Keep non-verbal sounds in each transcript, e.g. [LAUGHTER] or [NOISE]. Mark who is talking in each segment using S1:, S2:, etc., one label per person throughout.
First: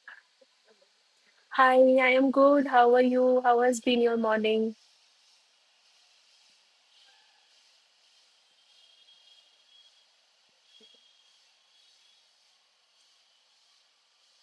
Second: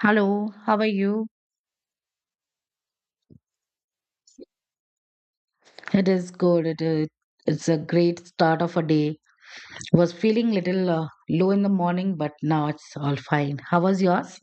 S1: Hello, how are you?
S2: Hi, I am good. How are you? How has been your morning?
S1: It is good. It's a great start of a day. Was feeling little low in the morning, but now it's all fine. How was yours?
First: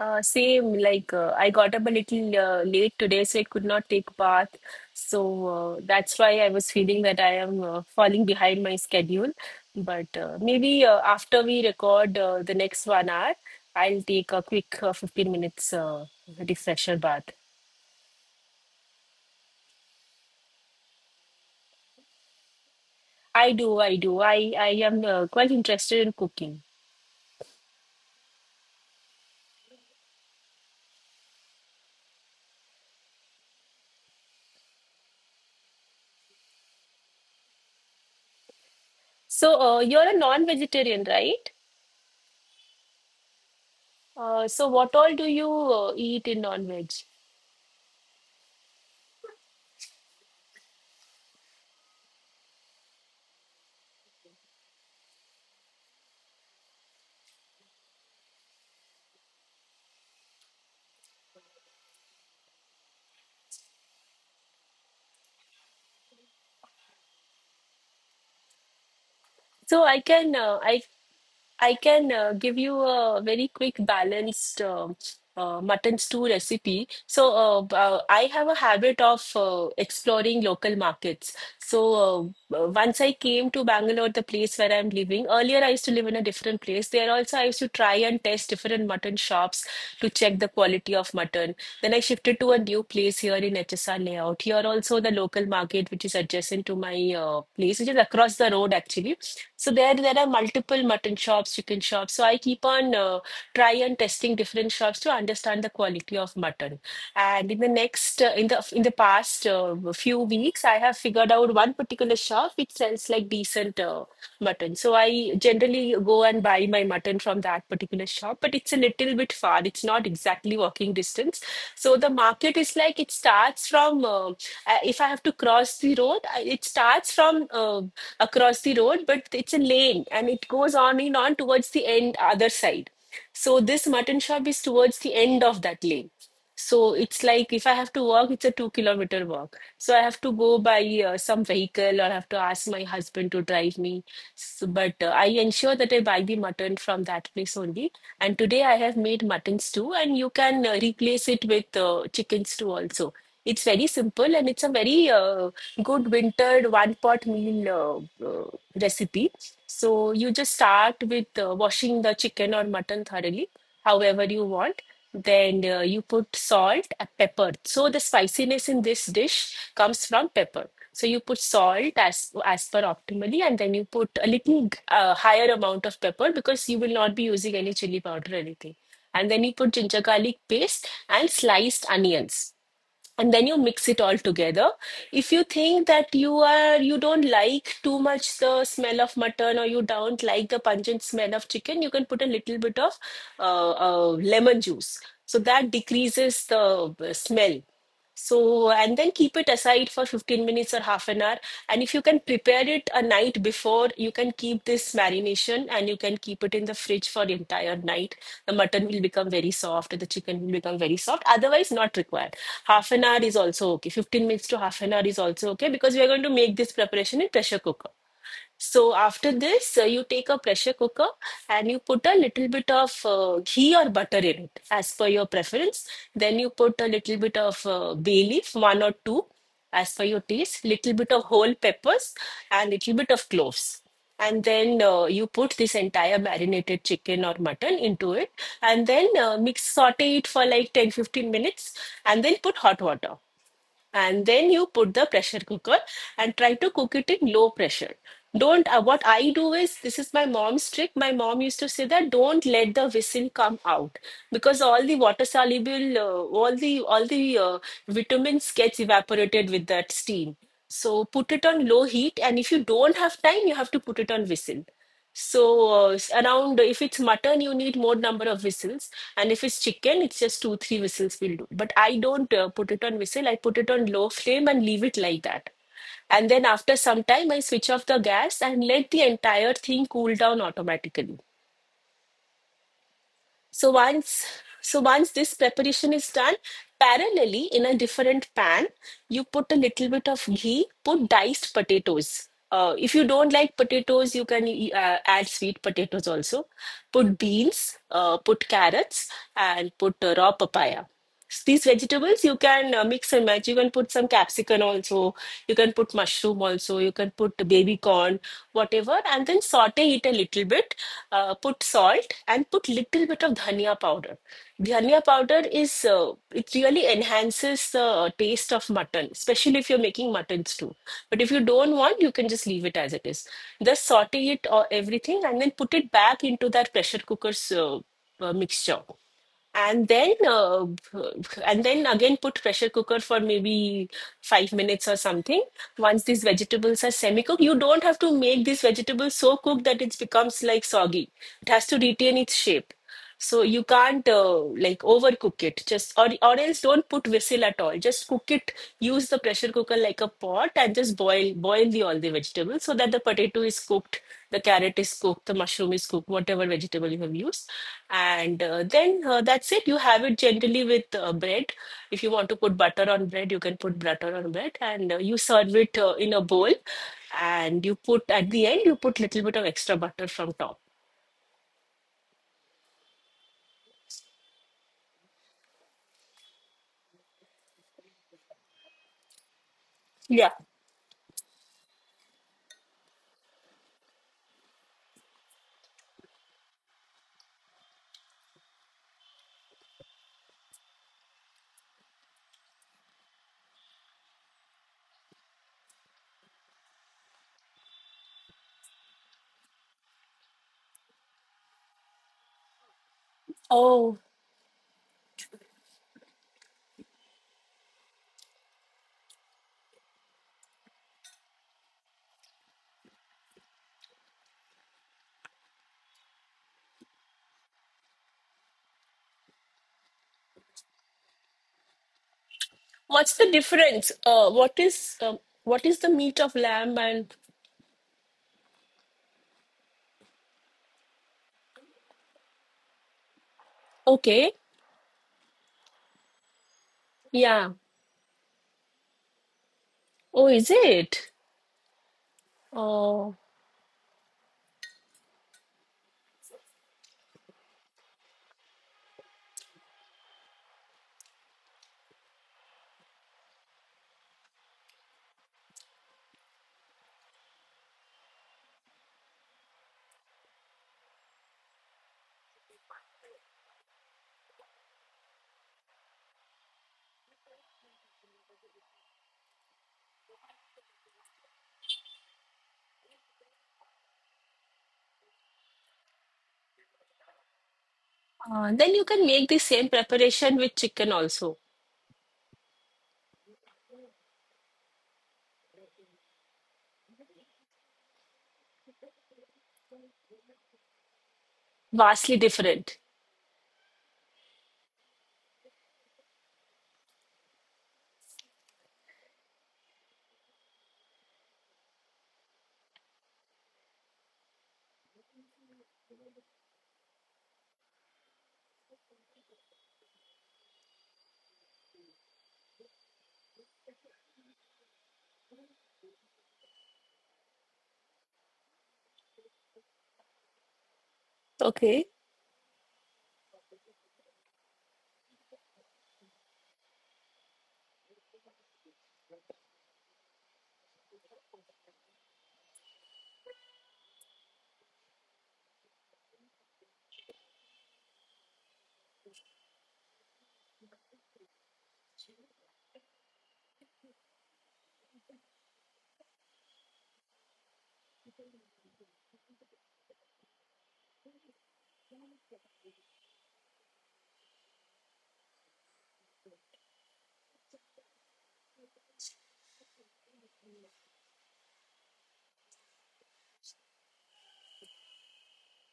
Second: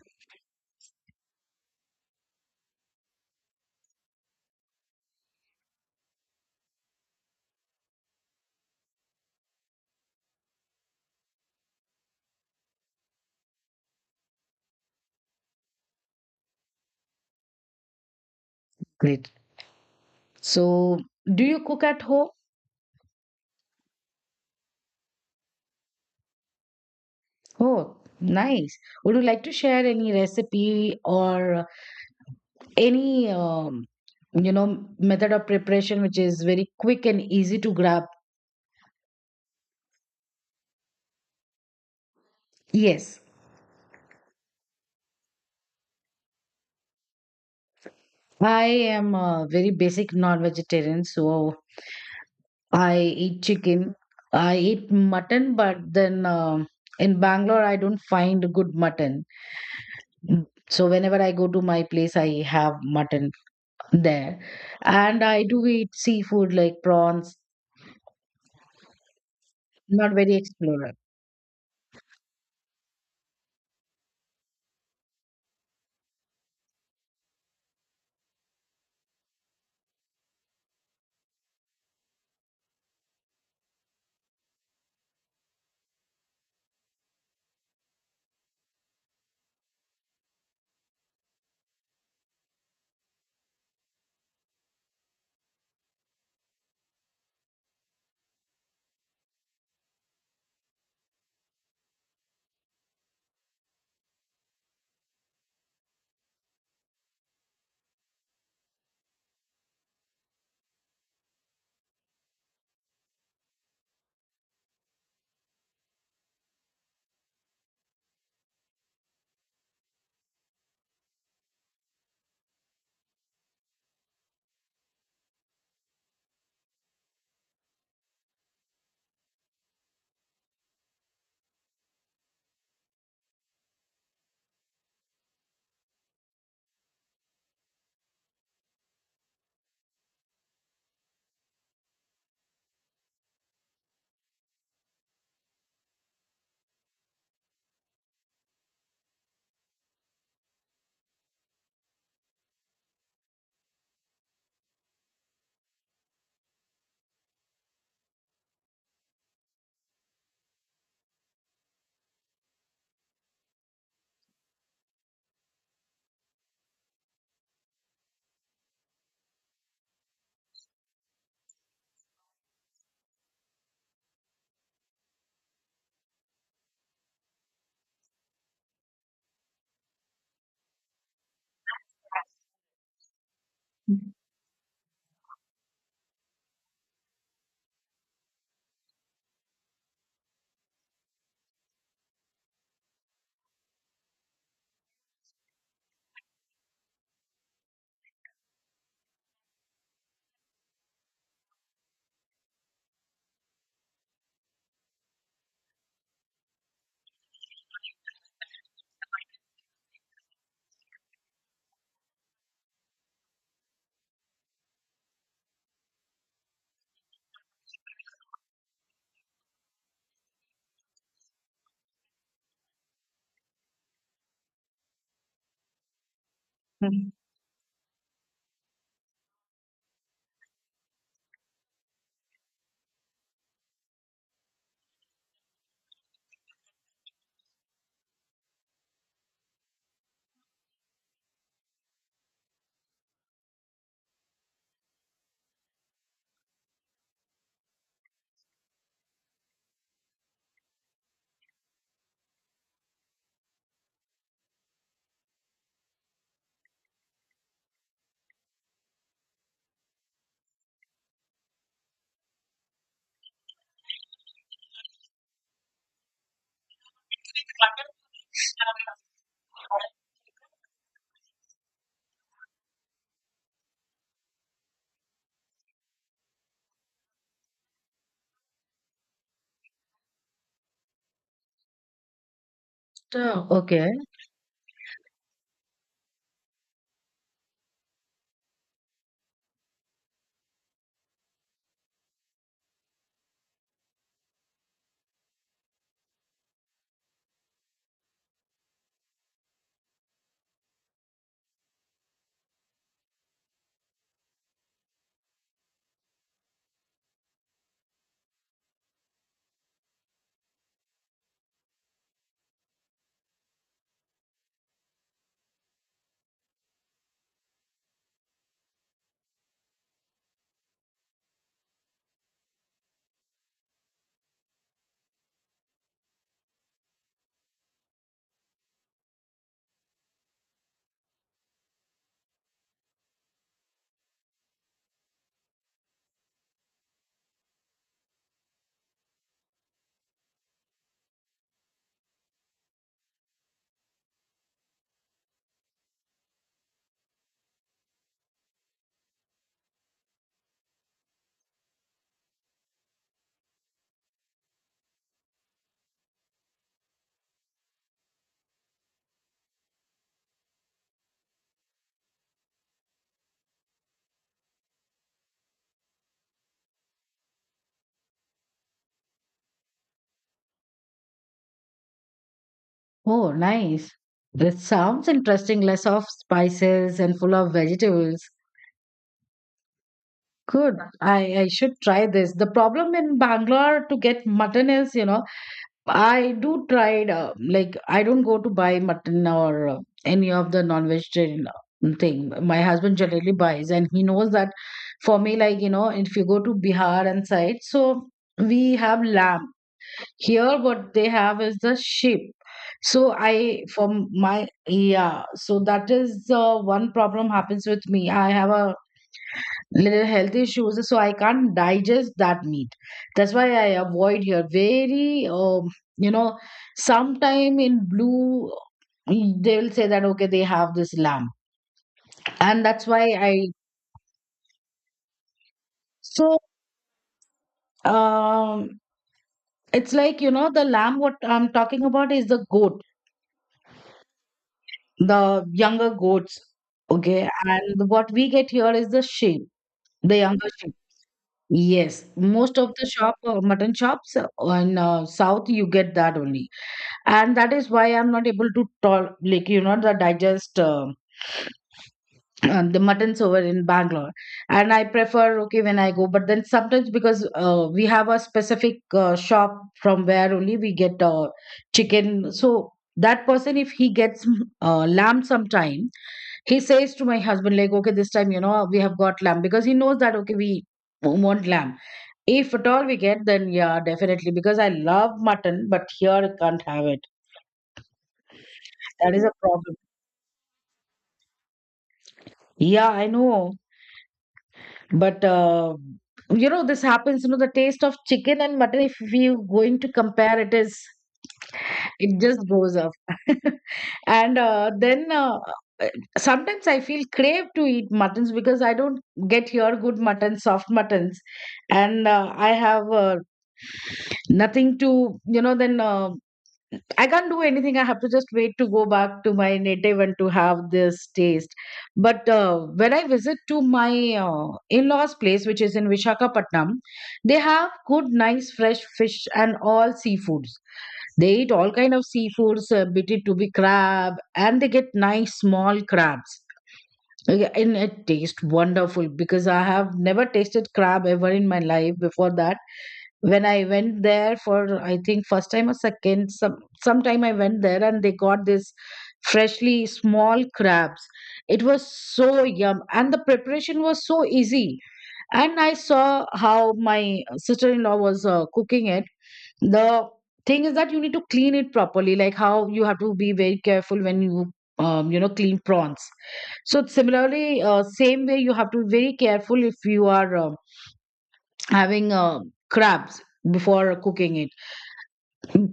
S2: Same, like I got up a little late today, so I could not take bath. So that's why I was feeling that I am falling behind my schedule. But maybe after we record the next 1 hour, I'll take a quick 15 minutes refresher bath.
S1: Great. So, do you cook at home?
S2: I do, I do. I am quite interested in cooking.
S1: Oh, nice. Would you like to share any recipe or any method of preparation which is very quick and easy to grab?
S2: So you're a non-vegetarian, right?
S1: Yes.
S2: So what all do you eat in non-veg?
S1: I am a very basic non-vegetarian, so I eat chicken. I eat mutton, but then in Bangalore, I don't find good mutton. Mm. So whenever I go to my place, I have mutton there, and I do eat seafood like prawns.
S2: So I
S1: Not
S2: can
S1: very
S2: uh, I
S1: explorer.
S2: I can give you a very quick balanced mutton stew recipe. So, I have a habit of exploring local markets. So, once I came to Bangalore, the place where I'm living, earlier I used to live in a different place. There also, I used to try and test different mutton shops to check the quality of mutton. Then I shifted to a new place here in HSR layout. Here also, the local market, which is adjacent to my place, which is across the road actually. So there are multiple mutton shops, chicken shops. So I keep on try and testing different shops to understand the quality of mutton. And in the next, in the past few weeks, I have figured out one particular shop which sells like decent. Mutton. So I generally go and buy my mutton from that particular shop, but it's a little bit far. It's not exactly walking distance. So the market is like it starts from, if I have to cross the road, it starts from across the road, but it's a lane and it goes on and on towards the end, other side. So this mutton shop is towards the end of that lane. So it's like if I have to walk, it's a 2 kilometer walk. So I have to go by some vehicle or I have to ask my husband to drive me. So, but I ensure that I buy the mutton from that place only. And today I have made mutton stew, and you can replace it with chicken stew also. It's very simple and it's a very good wintered one pot meal recipe. So you just start with washing the chicken or mutton thoroughly, however you want. Then you put salt and pepper. So the spiciness in this dish comes from pepper. So you put salt as per optimally, and then you put a little higher amount of pepper because you will not be using any chili powder or anything. And then you put ginger garlic paste and sliced onions, and then you mix it all together. If you think that you don't like too much the smell of mutton or you don't like the pungent smell of chicken, you can put a little bit of uh, uh, lemon juice, so that decreases the smell. So, and then keep it aside for 15 minutes or half an hour. And if you can prepare it a night before, you can keep this marination and you can keep it in the fridge for the entire night. The mutton will become very soft, and the chicken will become very soft. Otherwise, not required. Half an hour is also okay. 15 minutes to half an hour is also okay because we are going to make this preparation in pressure cooker. So after this, you take a pressure cooker and you put a little bit of ghee or butter in it as per your preference. Then you put a
S1: Mhm.
S2: little bit of bay leaf, one or two, as per your taste, little bit of whole peppers and little bit of cloves. And then you put this entire marinated chicken or mutton into it, and then mix saute it for like 10 15 minutes and then put hot water, and then you put the pressure cooker and try to cook it in low pressure. Don't what I do is, this is my mom's trick, my mom used to say that don't let the whistle come out because all the water soluble all the vitamins gets evaporated with that steam. So put it on low heat, and if you don't have time you have to put it on whistle. So, around, if it's mutton, you need more number of whistles, and if it's chicken, it's just two, three whistles will do. But I don't put it on whistle, I put it on low flame and leave it like that. And then after some time, I switch off the gas and let the entire thing cool down automatically.
S1: So,
S2: So
S1: okay.
S2: once so once this preparation is done, parallelly in a different pan, you put a little bit of ghee, put diced potatoes. If you don't like potatoes, you can add sweet potatoes also. Put beans, put carrots, and put raw papaya. These vegetables you can mix and match. You can put some capsicum also, you can put mushroom also, you can put baby corn, whatever, and then saute it a little bit. Put salt and put little bit of dhania powder. Dhania powder is it really enhances the taste of mutton, especially if you're making mutton stew, but if you don't want you can just leave it as it is. Just saute it or everything and then put it back into that pressure cooker's mixture, and then again put pressure cooker for maybe 5 minutes or something. Once these vegetables are semi-cooked, you don't have to make these vegetables so cooked that it becomes like soggy. It has to retain its shape. So you can't like overcook it, just, or else don't put whistle at all, just cook it. Use the pressure cooker like a pot and just boil the all the vegetables so that the potato is cooked, the carrot is cooked, the mushroom is cooked, whatever vegetable you have used. And then that's it. You have it generally with bread. If you want to put butter on bread, you can put butter on bread, and you serve it in a bowl. And you put at the end, you put little bit of extra butter from top.
S1: Oh, nice. This sounds interesting. Less of spices and full of vegetables.
S2: Yeah.
S1: Good. I should try this. The problem in Bangalore to get mutton is, you know, I do tried like I don't go to buy mutton or any of the non-vegetarian thing. My husband generally buys, and he knows that for me, like you know, if you go to Bihar and side, so we have lamb here. What they have is the sheep. So I
S2: Oh,
S1: from my yeah. So that is one problem happens with me. I have a little health issues, so I can't digest that meat. That's why I avoid here very you know sometime in blue they will say that okay they have this lamb, and that's why
S2: what's the
S1: I
S2: difference? What is what is the meat of
S1: so
S2: lamb and
S1: um it's like, you know, the lamb what I'm talking about is the goat,
S2: okay,
S1: the younger goats. Okay,
S2: yeah.
S1: and what we get here is the sheep, the
S2: Oh, is
S1: younger sheep.
S2: it?
S1: Yes, most of the shop
S2: Oh,
S1: mutton shops in south you get that only, and that is why I'm not able to talk like, you know, the digest [CLEARS THROAT] the muttons over in Bangalore. And I prefer okay when I go, but then sometimes because we have a specific shop from where only we get chicken, so that person if he gets lamb sometime, he says to my husband like okay this time, you know, we have got lamb because he knows that okay we want lamb. If at all we get, then yeah, definitely, because I love mutton, but here I can't have it.
S2: then you can
S1: That is
S2: make
S1: a
S2: the same
S1: problem.
S2: preparation with chicken also.
S1: Yeah, I know. But you know, this happens. You know, the taste of chicken and mutton, if we're going to compare, it is
S2: Vastly
S1: it just goes
S2: different.
S1: up. [LAUGHS] And then uh, sometimes I feel crave to eat muttons because I don't get here good mutton, soft muttons, and I have nothing to, you know. Then I can't do anything. I have to just wait to go back to my native and to have this taste. But when I visit to my in-laws' place, which is in Vishakhapatnam, they have good, nice, fresh fish and all seafoods. They eat all
S2: Okay.
S1: kind of seafoods, be it to be crab, and they get nice small crabs. Yeah, and it tastes wonderful because I have never tasted crab ever in my life before that. When I went there for I think first time or second, sometime I went there and they got this freshly small crabs. It was so yum and the preparation was so easy. And I saw how my sister-in-law was cooking it. The thing is that you need to clean it properly, like how you have to be very careful when you you know, clean prawns. So similarly, same way you have to be very careful if you are having crabs before cooking it,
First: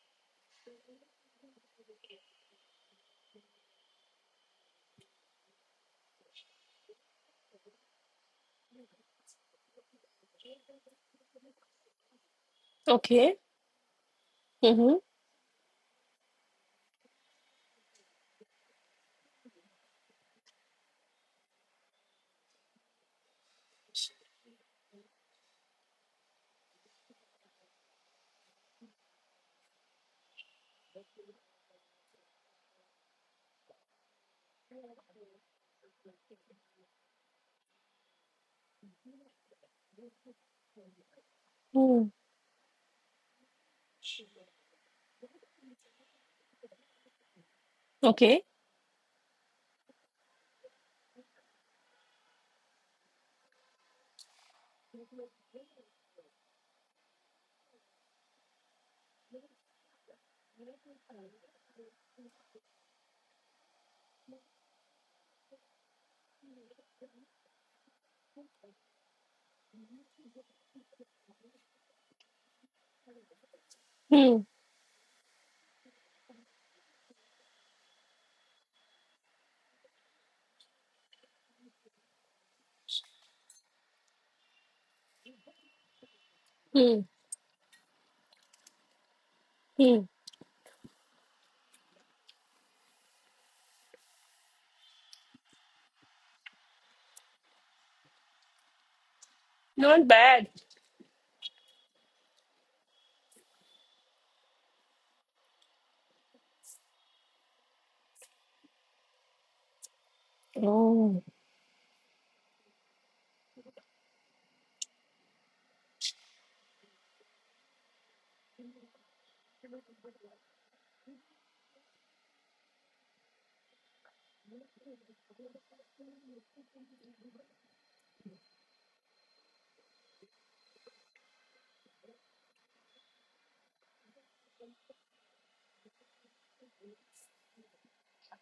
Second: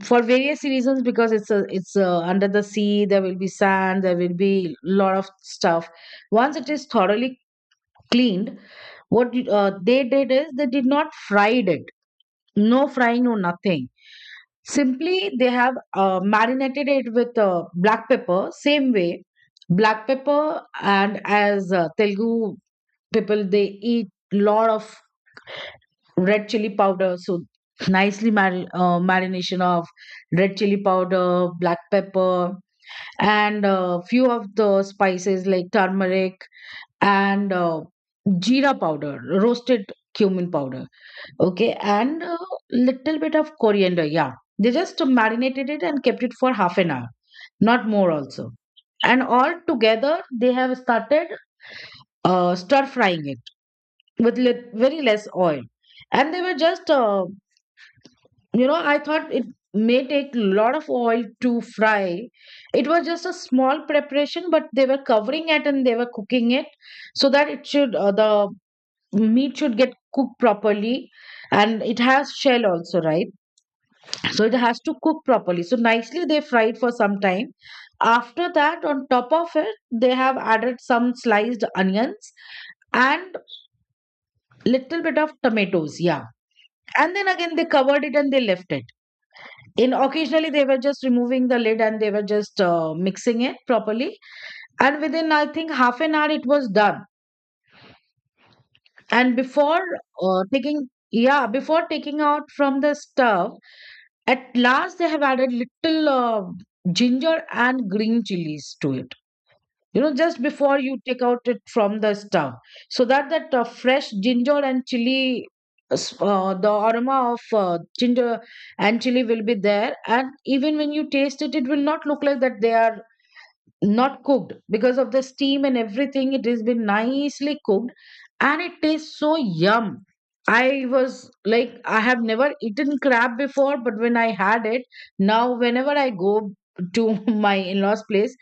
S1: for various reasons, because it's under the sea, there will be sand, there will be lot of stuff. Once it is thoroughly cleaned, they did is they did not fried it. No frying, no
S2: Okay.
S1: nothing.
S2: Mm-hmm.
S1: Simply they have marinated it with black pepper, same way. Black pepper, and as Telugu people, they eat lot of red chili powder. So nicely marination of red chili powder, black pepper, and few of the spices like turmeric and jeera powder, roasted cumin powder, okay, and little bit of coriander, yeah. They just marinated it and kept it for half an hour, not more
S2: Okay.
S1: also. And all together they have started stir frying it with very less oil. And they were just you know, I thought it may take a lot of oil to fry. It was just a small preparation, but they were covering it and they were cooking it so that it should, the meat should get cooked properly. And it has shell also, right?
S2: Hmm.
S1: So it has to cook properly. So nicely they fried for some time. After that, on top of it, they have added some sliced onions and little bit of tomatoes. Yeah.
S2: Hmm.
S1: And then again, they covered it and they left it. In
S2: Hmm.
S1: occasionally they were just removing the lid and they were just mixing it properly, and within I think half an hour it was done. And before
S2: Not bad.
S1: taking yeah, before taking out from the stove, at last they have added little ginger and green chilies to it, you know, just before you
S2: Oh,
S1: take out it from the stove, so that that fresh ginger and chili the aroma of ginger and chili will be there. And even when you taste it, it will not look like that they are not cooked. Because of the steam and everything, it has been nicely cooked and it tastes so yum. I was like, I have never eaten crab before, but when I had it, now whenever I go to [LAUGHS] my in-laws place,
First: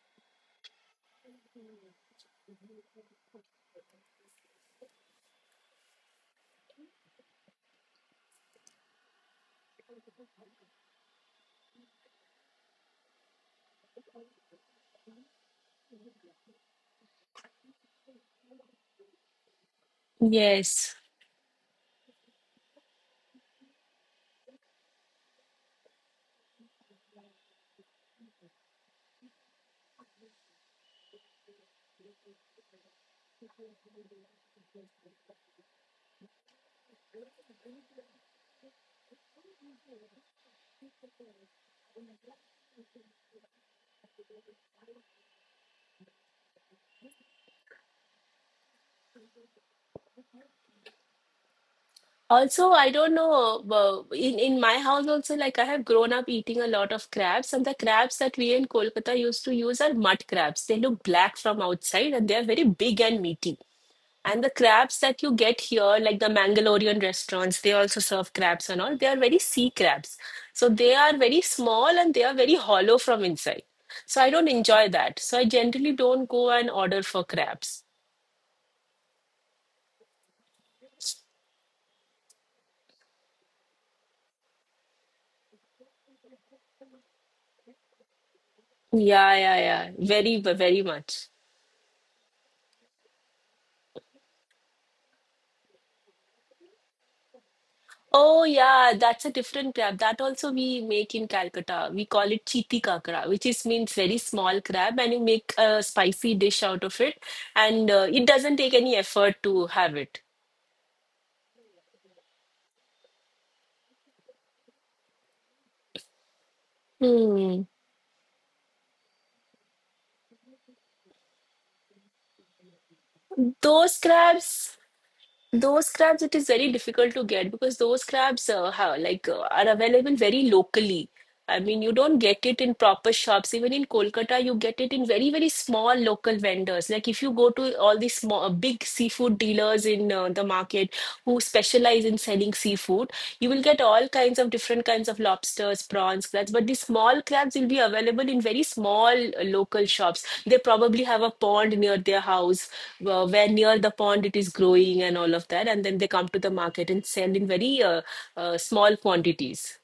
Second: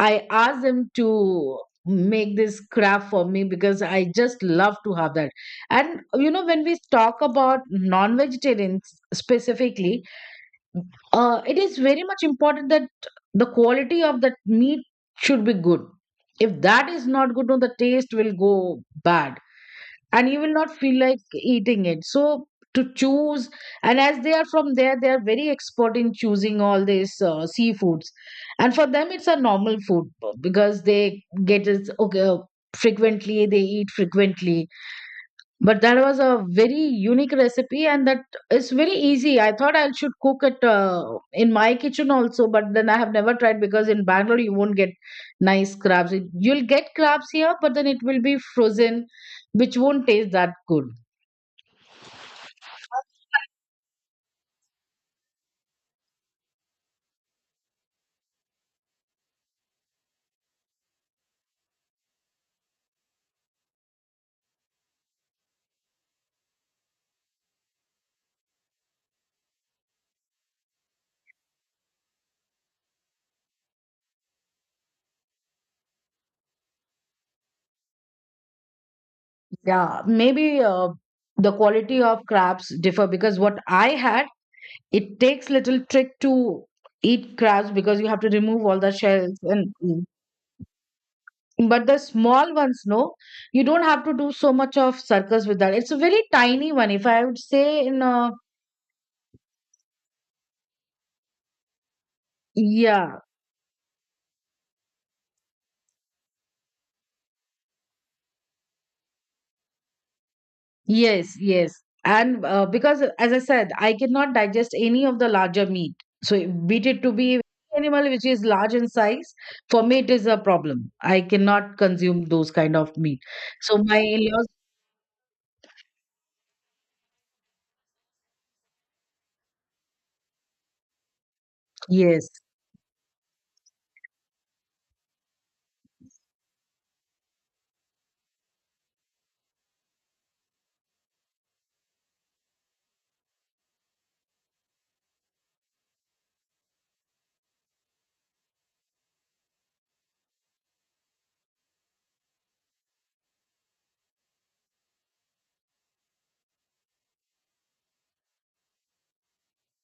S1: I asked them to make this craft for me because I just love to have that. And you know, when we talk about non vegetarians specifically, it is very much important that the quality of that meat should be good. If that is not good, no, the taste will go bad and you will not
S2: yes.
S1: feel like eating it. So to choose, and as they are from there, they are very expert in choosing all these seafoods, and for them it's a normal food because they get it, okay, frequently. They eat frequently, but that was a very unique recipe and that is very easy. I thought I should cook it in my kitchen also, but then I have never tried because in Bangalore you won't get nice crabs. You'll get crabs here, but then it will be frozen, which won't taste that good.
S2: Also, I don't know. In my house also, like I have grown up eating a lot of crabs, and the crabs that we in Kolkata used to use are mud crabs. They look black from outside, and they are very big and meaty. And the crabs that you get here, like the Mangalorean restaurants, they also serve crabs and all. They are very sea crabs. So they are very small and they are very hollow from inside. So I don't enjoy that. So I generally don't go and order for crabs.
S1: Yeah, maybe the quality of crabs differ. Because what I had, it takes little trick to eat crabs because you have to remove all the
S2: Yeah,
S1: shells
S2: yeah,
S1: and,
S2: yeah. Very, very much.
S1: but the small ones, no, you don't have to do so much of circus with that. It's a very tiny one, if I would say.
S2: Oh, yeah, that's a different crab. That also we make in Calcutta. We call it chiti
S1: Yeah,
S2: kakra, which is means very small crab, and you make a spicy dish out of it, and it doesn't take any effort to have it.
S1: yes, yes, and because as I said, I cannot digest any of the larger meat. So beat it to be
S2: Hmm.
S1: animal which is large in size, for me it is a problem. I cannot consume those kind of meat. So
S2: Those
S1: my in-laws,
S2: crabs, those crabs, it is very difficult to get because those crabs how, like are available very locally. I mean, you don't
S1: yes.
S2: get it in proper shops. Even in Kolkata, you get it in very, very small local vendors. Like if you go to all these small, big seafood dealers in the market, who specialize in selling seafood, you will get all kinds of different kinds of lobsters, prawns, crabs, but the small crabs will be available in very small local shops. They probably have a pond near their house, where near the pond it is growing and all of that, and then they come to the market and sell in very small quantities.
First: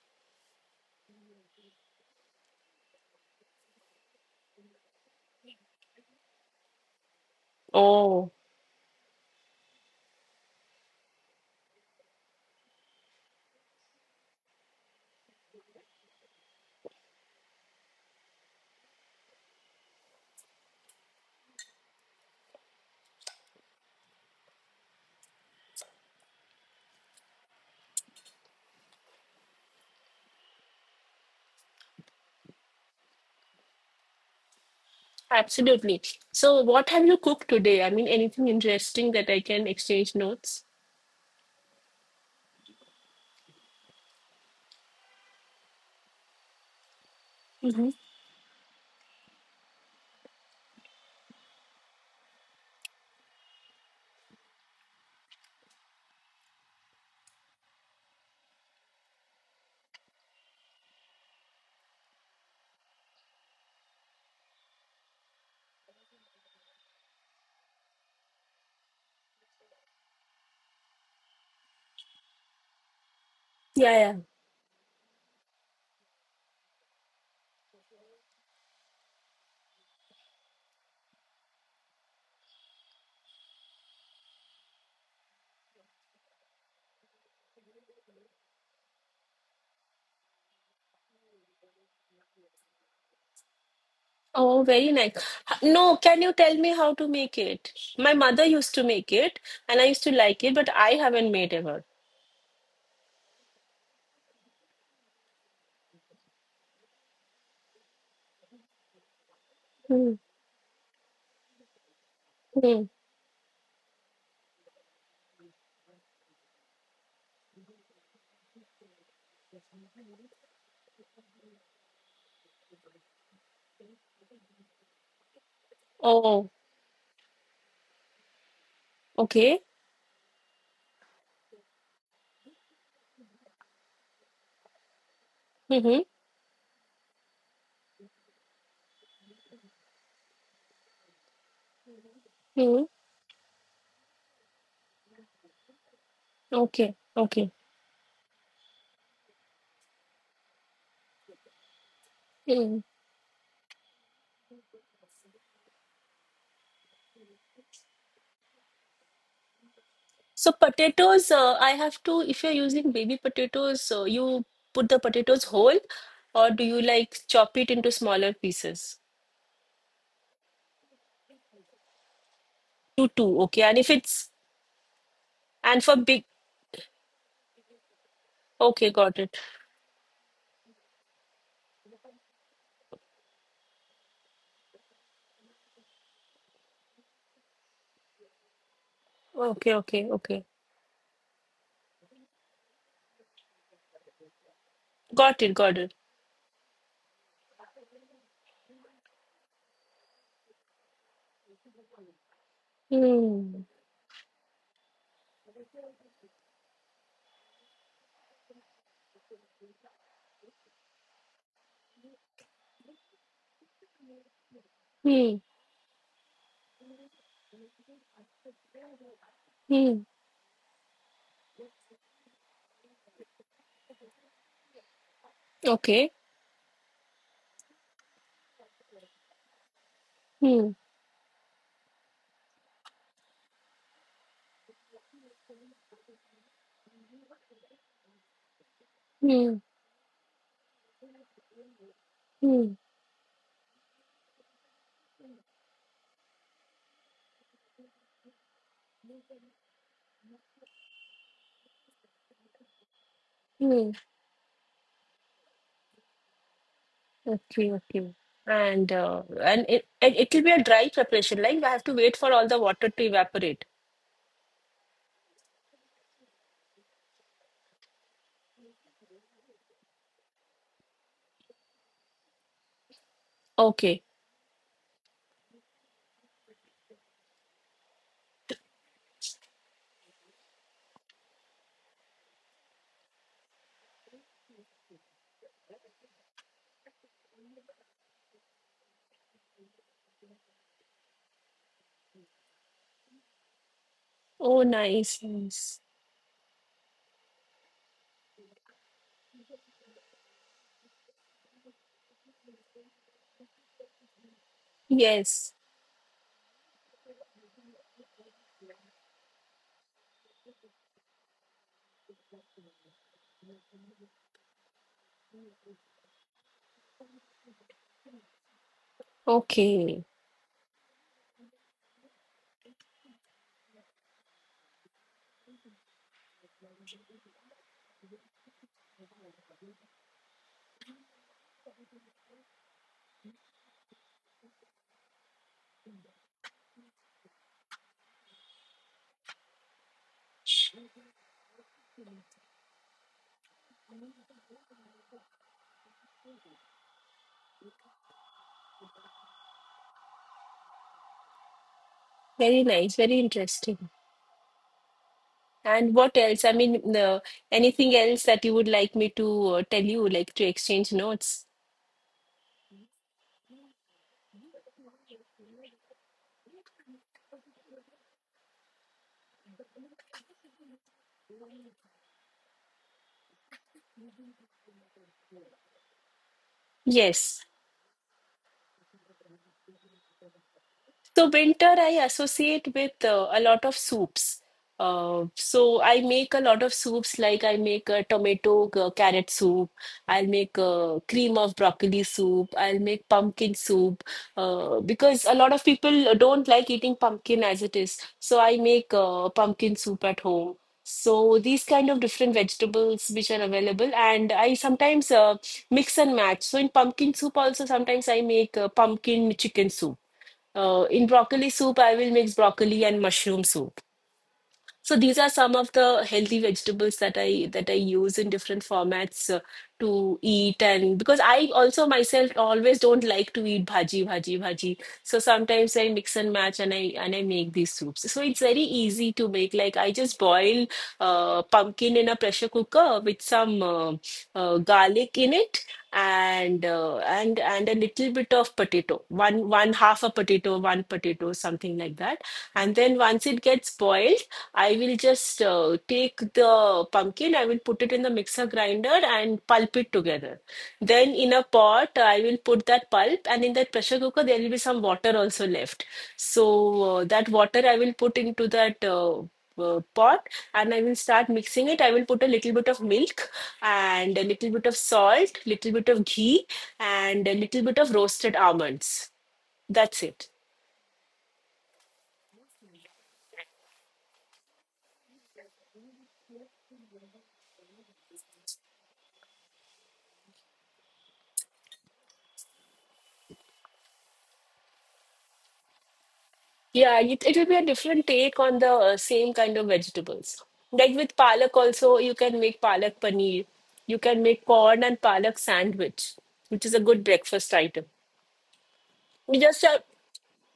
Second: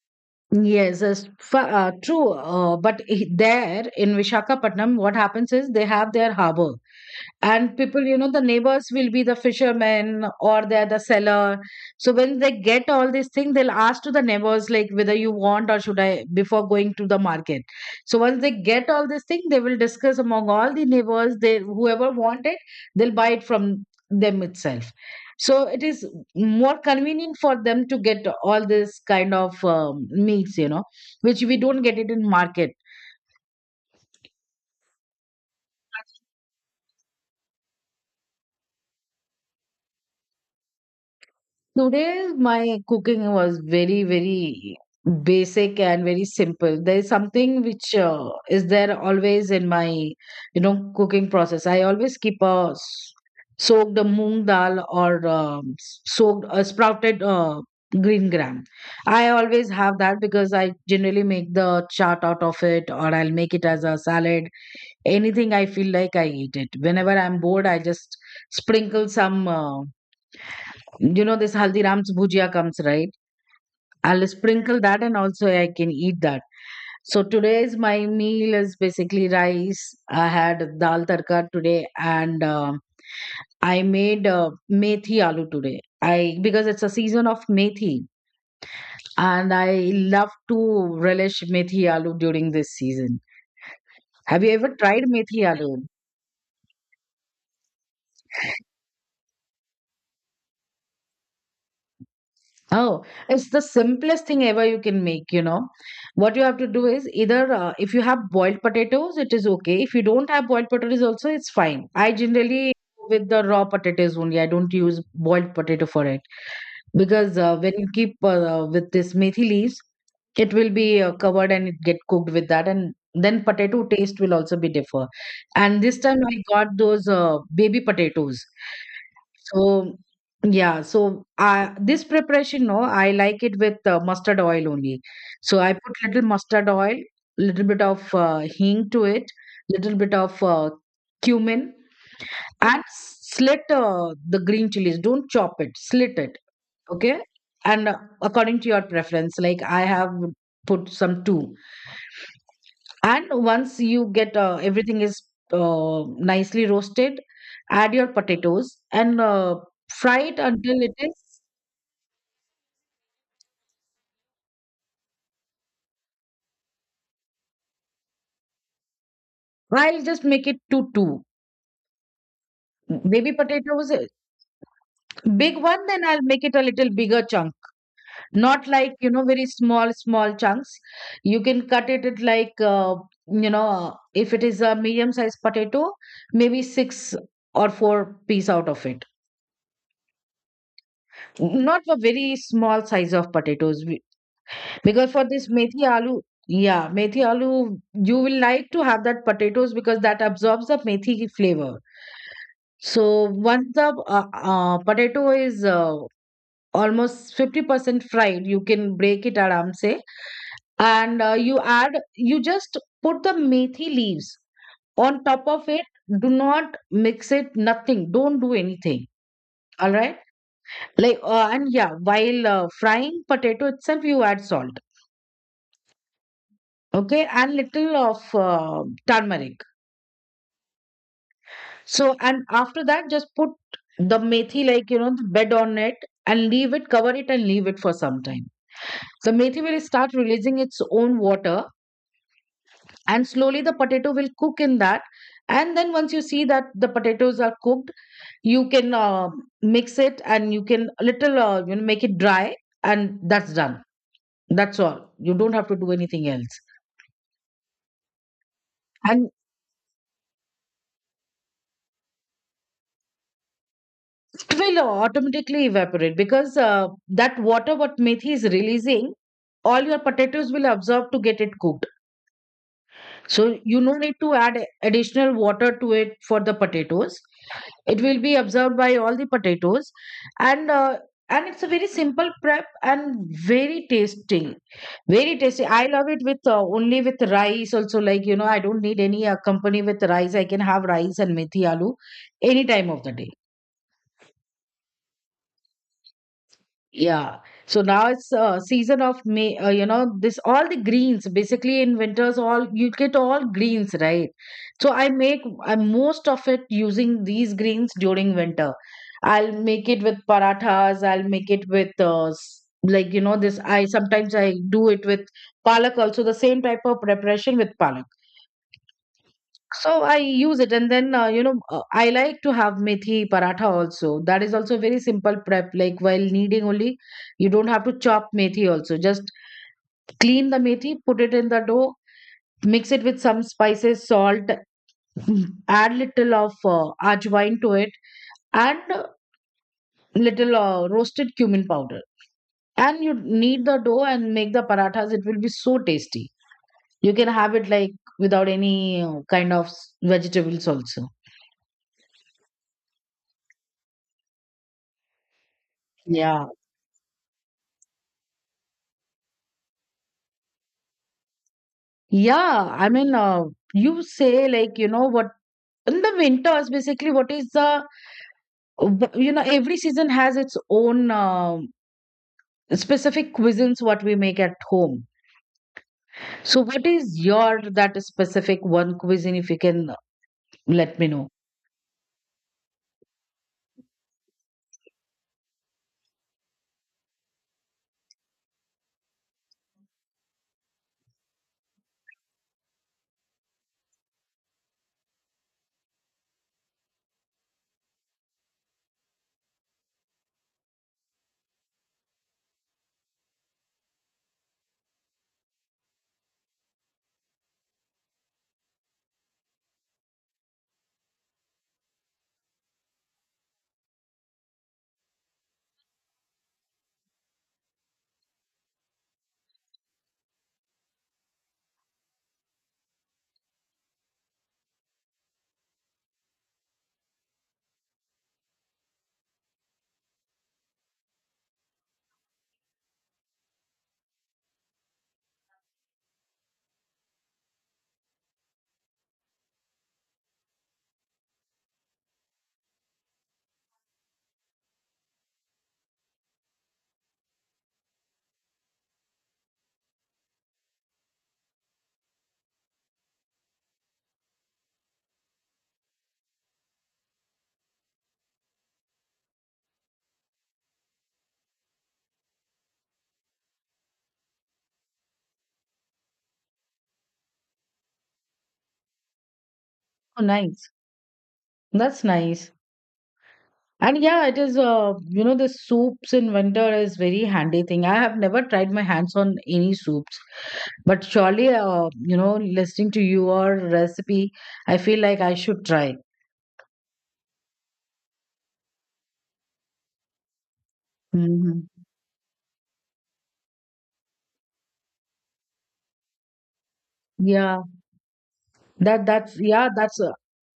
S1: Yes, that's true. But there in Vishakhapatnam, what happens is they have their harbor. And people, you know,
S2: Oh,
S1: the neighbors will be the fishermen or they're the seller. So when they get all these things, they'll ask to the neighbors like whether you want or should I before going to the market. So once they get all these things, they will discuss among all the neighbors. They whoever want it, they'll buy it from them itself. So it is more convenient for them to get all this kind of meats, you know, which we don't get it in market.
S2: absolutely. So what have you cooked today? I mean, anything interesting that I can exchange notes?
S1: Today, my cooking was very, very basic and very simple. There is something
S2: Hmm.
S1: which is there always in my, you know, cooking process. I always keep a soaked a moong dal or soaked a sprouted green gram. I always have that because I generally make the chart out of it, or I'll make it as a salad. Anything I feel like, I eat it. Whenever I'm bored, I just sprinkle some. You know this Haldiram's bhujia comes, right?
S2: Yeah, yeah.
S1: I'll sprinkle that and also I can eat that. So today's my meal is basically rice. I had dal tarka today and I made methi aloo today. I because it's a season of methi and I love to relish methi aloo during this season. Have you
S2: Oh,
S1: ever
S2: very
S1: tried
S2: nice.
S1: methi aloo?
S2: No, can you tell me how to make it? My mother used to make it and I used to like it, but I haven't made ever.
S1: Oh, it's the simplest thing ever you can make, you know. What you have to do is either if you have boiled potatoes, it is okay. If you
S2: Hmm.
S1: don't have boiled potatoes, also it's fine. I generally
S2: Hmm.
S1: go with the raw potatoes only. I don't use boiled potato for it because when you keep with this methi leaves it will be covered and it get cooked with that, and then potato taste will also be differ. And this time I
S2: Oh,
S1: got those baby potatoes.
S2: okay.
S1: So yeah, so this preparation, no, I like it with mustard oil only. So I
S2: Mm-hmm.
S1: put little mustard oil, little bit of hing to it, little bit of cumin,
S2: Hmm.
S1: and slit the green chilies. Don't chop it, slit it.
S2: Okay.
S1: Okay.
S2: Okay.
S1: And according to your preference, like, I have put some two.
S2: Mm.
S1: And once you get everything is uh, nicely roasted, add your potatoes and fry it
S2: So
S1: until it
S2: potatoes,
S1: is.
S2: I have to, if you're using baby potatoes, you put the potatoes whole or do you like chop it into smaller pieces?
S1: I'll just make it to two.
S2: Two,
S1: Baby
S2: two. Okay. And if
S1: potatoes,
S2: it's,
S1: big
S2: and
S1: one,
S2: for
S1: then I'll
S2: big,
S1: make it a little bigger chunk, not
S2: okay,
S1: like, you
S2: got
S1: know,
S2: it.
S1: very small small chunks. You can cut it at, like, you know, if it is a medium sized potato, maybe six or four-piece out of it.
S2: Okay, okay, okay.
S1: Not a very small size of potatoes. Because for
S2: Got
S1: this
S2: it, got
S1: methi
S2: it.
S1: aloo, yeah, methi aloo, you will like to have that potatoes because that absorbs the methi flavor. So
S2: Hmm.
S1: once the potato is almost 50% fried, you can break it aram se. And you add, you just put the methi leaves on
S2: Hmm.
S1: top of it. Do not mix it, nothing, don't do anything. All
S2: Hmm.
S1: right. Like and yeah, while frying potato itself, you add salt.
S2: Okay.
S1: Okay. And little of turmeric.
S2: Hmm.
S1: So, and after that just put the methi, like, you know, the bed on it, and leave it, cover it and leave it for some time. The
S2: Hmm.
S1: methi will start releasing its own water,
S2: Hmm.
S1: and slowly the potato will cook in that. And then once you see that the potatoes are cooked, you can mix it, and you can a little you know, make it dry, and that's done.
S2: Hmm.
S1: That's all, you don't have to do anything else.
S2: Okay. Okay.
S1: And
S2: And it'll be a dry preparation. Like I have to wait for all the water to evaporate.
S1: it will automatically evaporate because that water what methi is releasing, all your potatoes will absorb to get it cooked. So you no
S2: Okay.
S1: need to add additional water to it for the potatoes, it will be absorbed by all the potatoes. And uh, and it's a very simple prep and very tasty. Very tasty, I love it with only with rice also, like, you know, I don't need any company with rice. I can have rice and methi aloo any time of the day.
S2: Oh, nice. Nice.
S1: Yeah. So now it's season of May. You know, this all the greens, basically in winters all you get all greens, right. So I make,
S2: Yes.
S1: I most of it using these greens during winter. I'll make it with parathas. I'll make it with like, you know, this. I sometimes I do it with palak also, the same type of preparation with palak. So
S2: Okay.
S1: I use it, and then you know, I like to have methi paratha also. That is also very simple prep. Like, while kneading only, you don't have to chop methi also. Just clean the methi, put it in the dough, mix it with some spices, salt, [CLEARS THROAT] [LAUGHS] add little of ajwain to it, and little roasted cumin powder. And you knead the dough and make the parathas. It will be so tasty. You can have it like without any kind of vegetables also.
S2: Very nice. Very interesting. And what else?
S1: Yeah.
S2: Anything else that you would like me to tell you, like to exchange notes?
S1: Yeah, I mean, you say, like, you know, what in the winters, basically, what is the, you know, every season has its own specific cuisines what we make at home. So, what is
S2: Yes.
S1: your that specific one cuisine, if you can let me
S2: So
S1: know?
S2: winter I associate with a lot of soups. So I make a lot of soups. Like I make a tomato carrot soup, I'll make a cream of broccoli soup, I'll make pumpkin soup because a lot of people don't like eating pumpkin as it is. So I make pumpkin soup at home. So these kind of different vegetables which are available, and I sometimes mix and match. So in pumpkin soup also, sometimes I make pumpkin chicken soup. In broccoli soup, I will mix broccoli and mushroom soup. So these are some of the healthy vegetables that I use in different formats to eat. And because I also myself always don't like to eat bhaji bhaji bhaji, so sometimes I mix and match and I make these soups. So it's very easy to make. Like I just boil pumpkin in a pressure cooker with some garlic in it, and a little bit of potato, one half a potato, one potato, something like that. And then once it gets boiled, I will just take the pumpkin, I will put it in the mixer grinder and pulp it together. Then in a pot, I will put that pulp, and in that pressure cooker, there will be some water also left. So that water I will put into that pot, and I will start mixing it. I will put a little bit of milk and a little bit of salt, little bit of ghee, and a little bit of roasted almonds. That's
S1: Oh,
S2: it.
S1: nice. That's nice. And yeah, it is, you know, the soups in winter is very handy thing. I have never tried my hands on any soups, but surely, you know, listening to your recipe, I feel like I should try.
S2: Yeah, it will be a different take on the same kind of vegetables. Like with palak
S1: Hmm.
S2: also, you can make palak paneer. You can make corn and palak sandwich, which is a good breakfast
S1: Yeah,
S2: item.
S1: that's
S2: You just
S1: yeah,
S2: have,
S1: that's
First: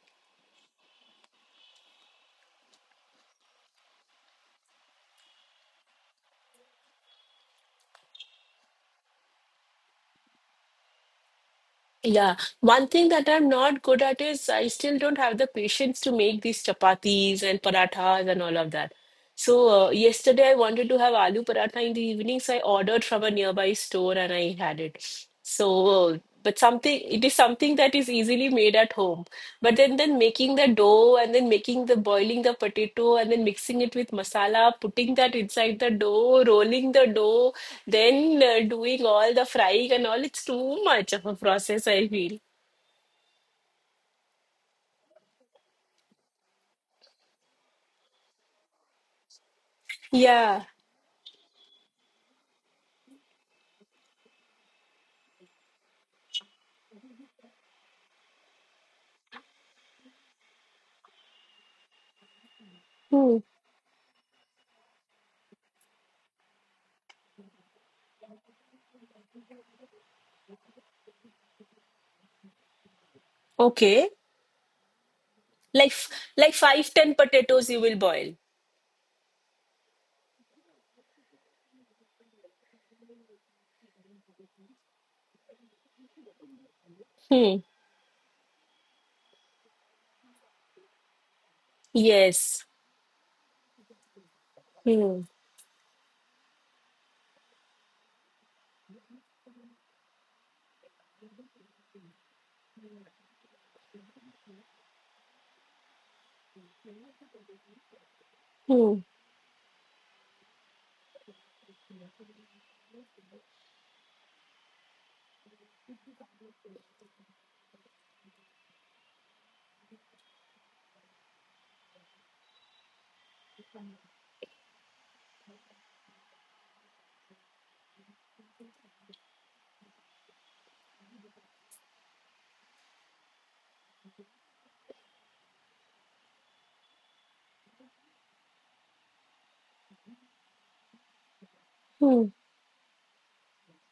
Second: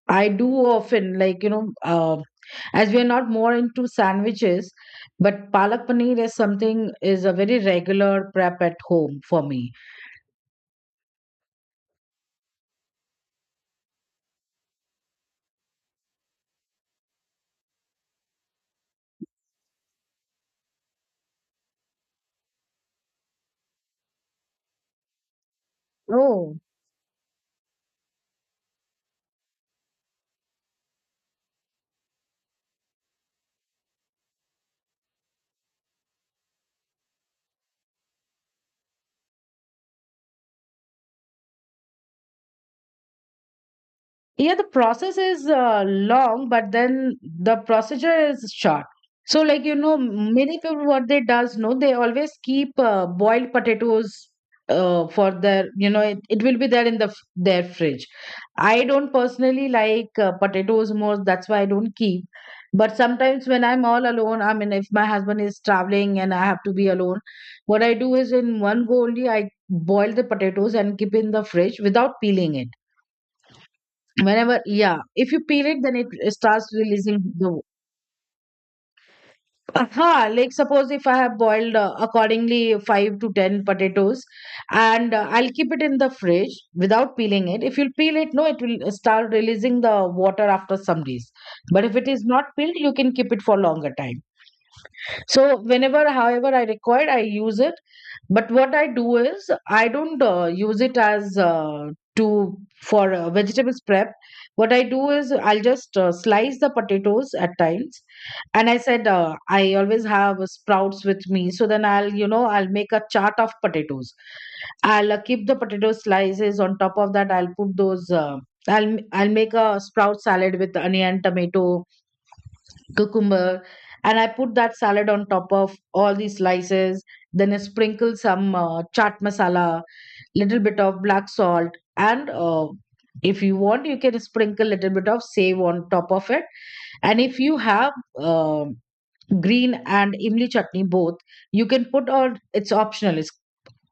S1: I do often, like, you know, uh, as we are not more into sandwiches, but palak paneer is something, is a very regular prep at home for me.
S2: yeah. One thing that I'm not good at is I still don't have the patience to make these chapatis and parathas and all of that. So, yesterday I wanted to have aloo paratha in the evening, so I ordered from a nearby store and I had it. So, but
S1: Oh,
S2: something, it is something that is easily made at home. But then making the dough and then making the boiling the potato and then mixing it with masala, putting that inside the dough, rolling the dough, then doing all the frying and all, it's too much of a process, I feel.
S1: yeah, the process is long, but then the procedure is short. So, like, you know, many
S2: Yeah.
S1: people what they does know, they always keep boiled potatoes for their, you know, it will be there in the their fridge. I don't personally like potatoes more, that's why I don't keep. But
S2: Hmm.
S1: sometimes when I'm all alone, I mean, if my husband is traveling and I have to be alone, what I do is in one go only I boil the potatoes and keep in the fridge without peeling it.
S2: Okay.
S1: Whenever, yeah, if you peel it
S2: Like,
S1: then it
S2: like
S1: starts
S2: five, ten
S1: releasing the.
S2: potatoes you will boil.
S1: Aha, like suppose if I have boiled accordingly 5 to 10 potatoes, and I'll keep it in the fridge without peeling
S2: Hmm.
S1: it. If you peel it, no, it will start releasing the water after some days. But if it is not
S2: Yes.
S1: peeled, you can keep it for longer time.
S2: Hmm.
S1: So whenever, however I require, I use it. But what I do is I don't use it as to for vegetables prep. What I do is I'll just slice the potatoes at times. And I
S2: Hmm.
S1: said I always have sprouts with me, so then I'll, you know, I'll make a chart of potatoes. I'll keep the potato slices on top of that. I'll put those. I'll make a sprout salad with onion, tomato, cucumber, and I put that salad on top of all these slices. Then I sprinkle some chaat masala, little bit of black salt, and if you want, you can sprinkle little bit of save on top of it. And if you have um green and imli chutney both, you can put
S2: Hmm.
S1: on. It's optional. It's,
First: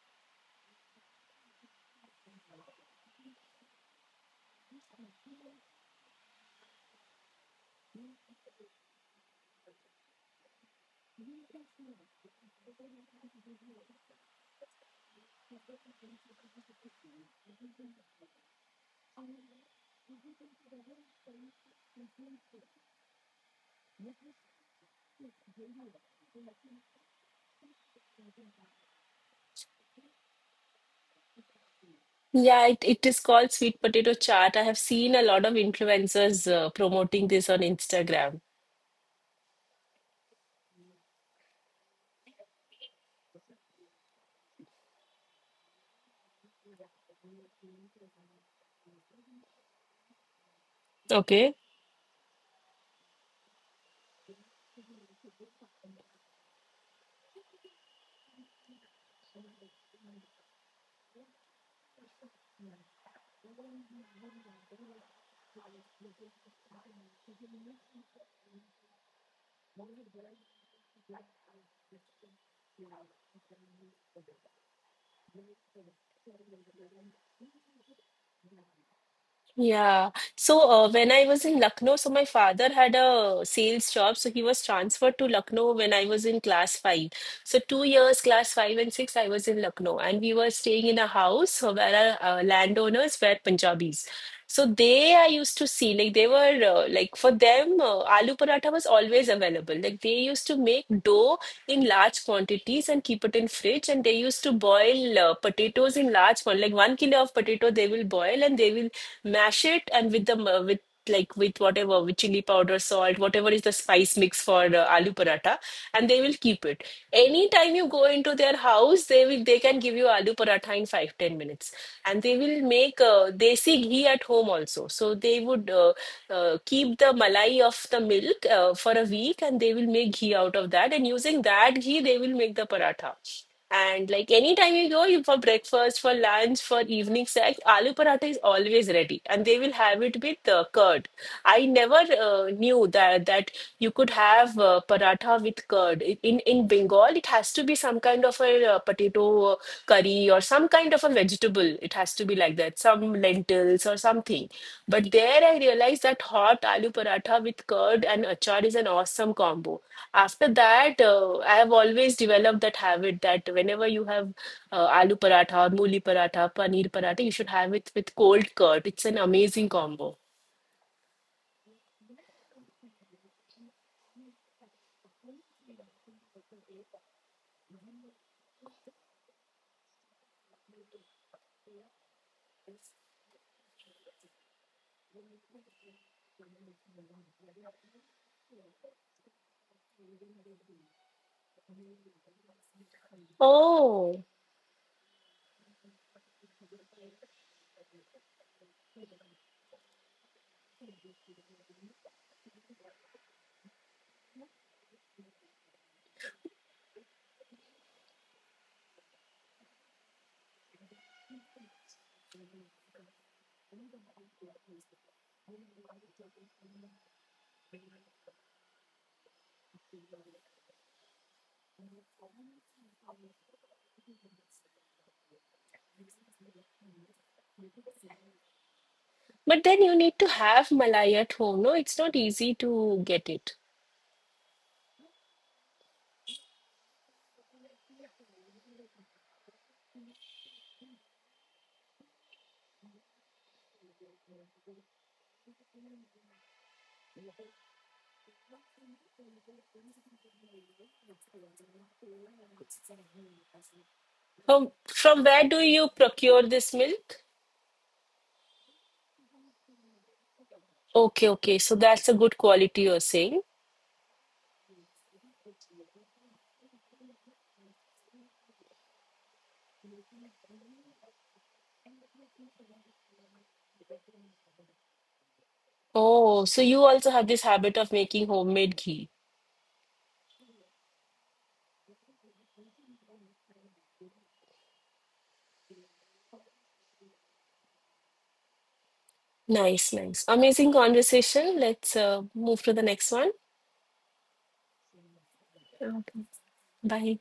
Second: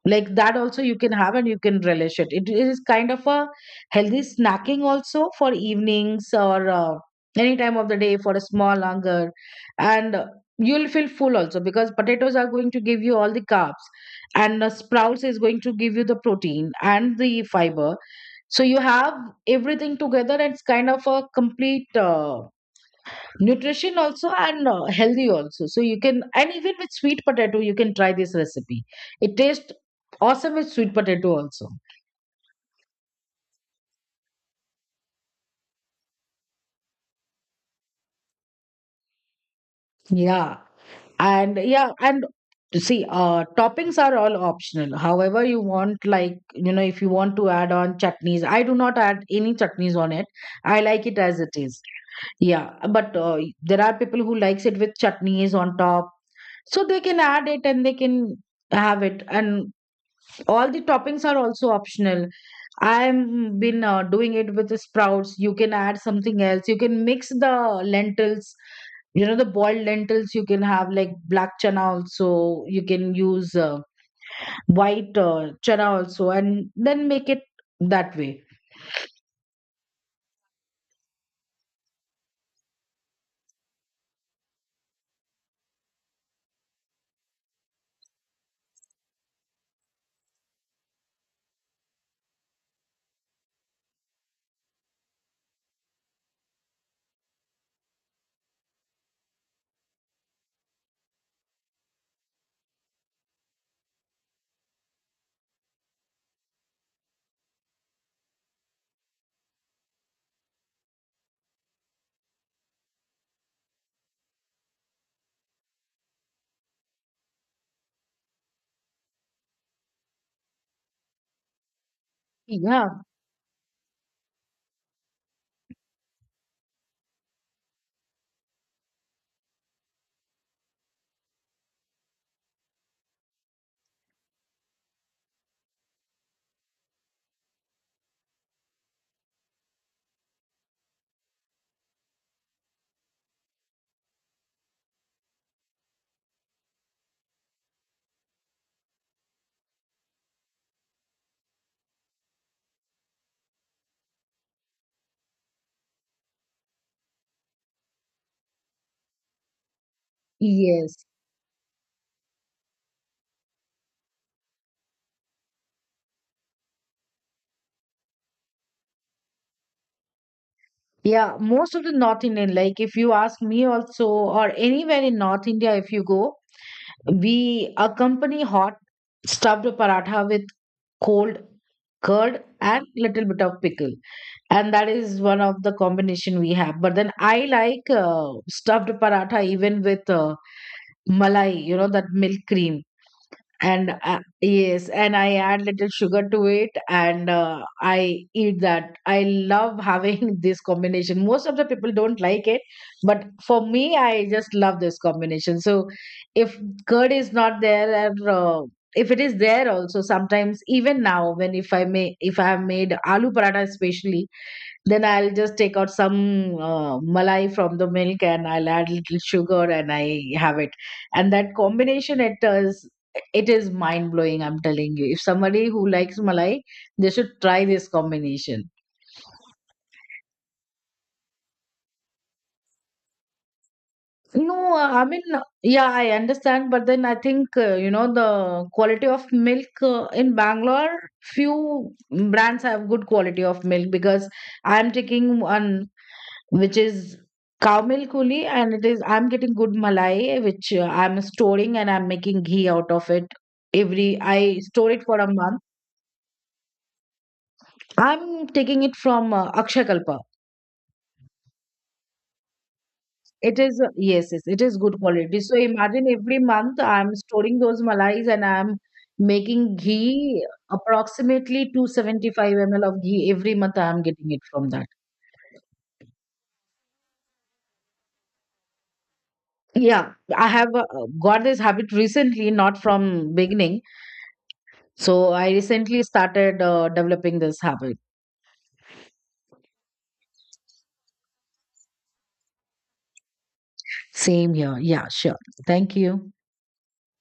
S1: like, that also you can have and you can relish it. It is kind of a healthy snacking also for evenings or any time of the day for a small hunger. And you'll feel full also because potatoes are going to give you all the carbs, and sprouts is going to give you the protein and the fiber. So you have everything together, and it's kind of a complete nutrition also, and healthy also. So you can, and even with sweet potato you can try this recipe. It tastes awesome with sweet potato also.
S2: Yeah, it is called sweet potato chaat. I have seen a lot of influencers promoting this on Instagram.
S1: Yeah. And yeah, and see, toppings are all optional, however you want. Like, you know, if you want to add on chutneys, I do not add any chutneys on it. I like it as it
S2: Okay.
S1: is. Yeah, but there are people who likes it with chutneys on top, so they can add it, and they can have it. And all the toppings are also optional. I have been doing it with the sprouts. You can add something else. You can mix the lentils. You know, the boiled lentils. You can have like black chana also. You can use white chana also, and then make it that way.
S2: Yeah. So when I was in Lucknow, so my father had a sales job. So he was transferred to Lucknow when I was in class five. So 2 years, class five and six, I was in Lucknow, and we were staying in a house where our landowners were Punjabis. So they, I used to see, like they were like for them, aloo paratha was always available. Like they used to make dough in large quantities and keep it in fridge, and they used to boil potatoes in large one, like 1 kilo of potato they will boil, and they will mash it, and with with like with whatever, with chili powder, salt, whatever is the spice mix for aloo paratha, and they will keep it. Anytime you go into their house, they will, they can give you aloo paratha in 5, 10 minutes. And they will make
S1: Yeah.
S2: desi ghee at home also. So they would keep the malai of the milk for a week, and they will make ghee out of that. And using that ghee, they will make the paratha. And like anytime you go you, for breakfast, for lunch, for evening snack, aloo paratha is always ready. And they will have it with curd. I never knew that you could have paratha with curd. In Bengal, it has to be some kind of a potato curry or some kind of a vegetable. It has to be like that, some lentils or something. But there I realized that hot aloo paratha with curd and achar is an awesome combo. After that,
S1: Yes.
S2: I have always developed that habit that whenever you have aloo paratha or mooli paratha, paneer paratha, you should have it with cold curd. It's an amazing combo.
S1: Yeah. Most of the North Indian, like, if you ask me also, or anywhere in North India, if you go, we accompany hot stuffed paratha with cold curd and little bit of pickle, and that is one of the combination we have. But then I like stuffed paratha even with malai, you know, that milk cream. And
S2: Oh,
S1: yes, and I add little sugar to it, and I eat that. I love having [LAUGHS] this combination. Most of the people don't like it, but for me, I just love this combination. So if curd is not there, and if it is there also, sometimes even now when, if I may, if I have made aloo paratha especially, then I'll just take out some malai from the milk, and I'll add little sugar, and I have it. And that combination, it does, it is mind blowing, I'm telling you. If somebody who likes malai, they should try this combination.
S2: but then you need to have malai at home. No, it's not easy to get it.
S1: No, I mean, yeah, I understand, but then I think, you know, the quality of milk in Bangalore, few brands have good quality of milk because I'm taking one which is cow milk only, and it is, I'm getting good malai, which I'm storing and I'm making ghee out of it every, I
S2: From
S1: store it for
S2: from
S1: a
S2: where do
S1: month.
S2: you procure this milk?
S1: I'm taking it from Akshakalpa.
S2: Okay, okay. So that's a good quality you're saying.
S1: It is, yes, yes, it is good quality. So imagine every month I'm storing those malais and I'm making ghee, approximately 275 ml of ghee every month. I'm getting it from that.
S2: Oh, so you also have this habit of making homemade ghee.
S1: Yeah, I have got this habit recently, not from beginning. So I recently started developing this habit.
S2: Nice, nice. Amazing conversation. Let's move to the next one.
S1: Same here. Yeah, sure. Thank
S2: Okay.
S1: you.
S2: Bye.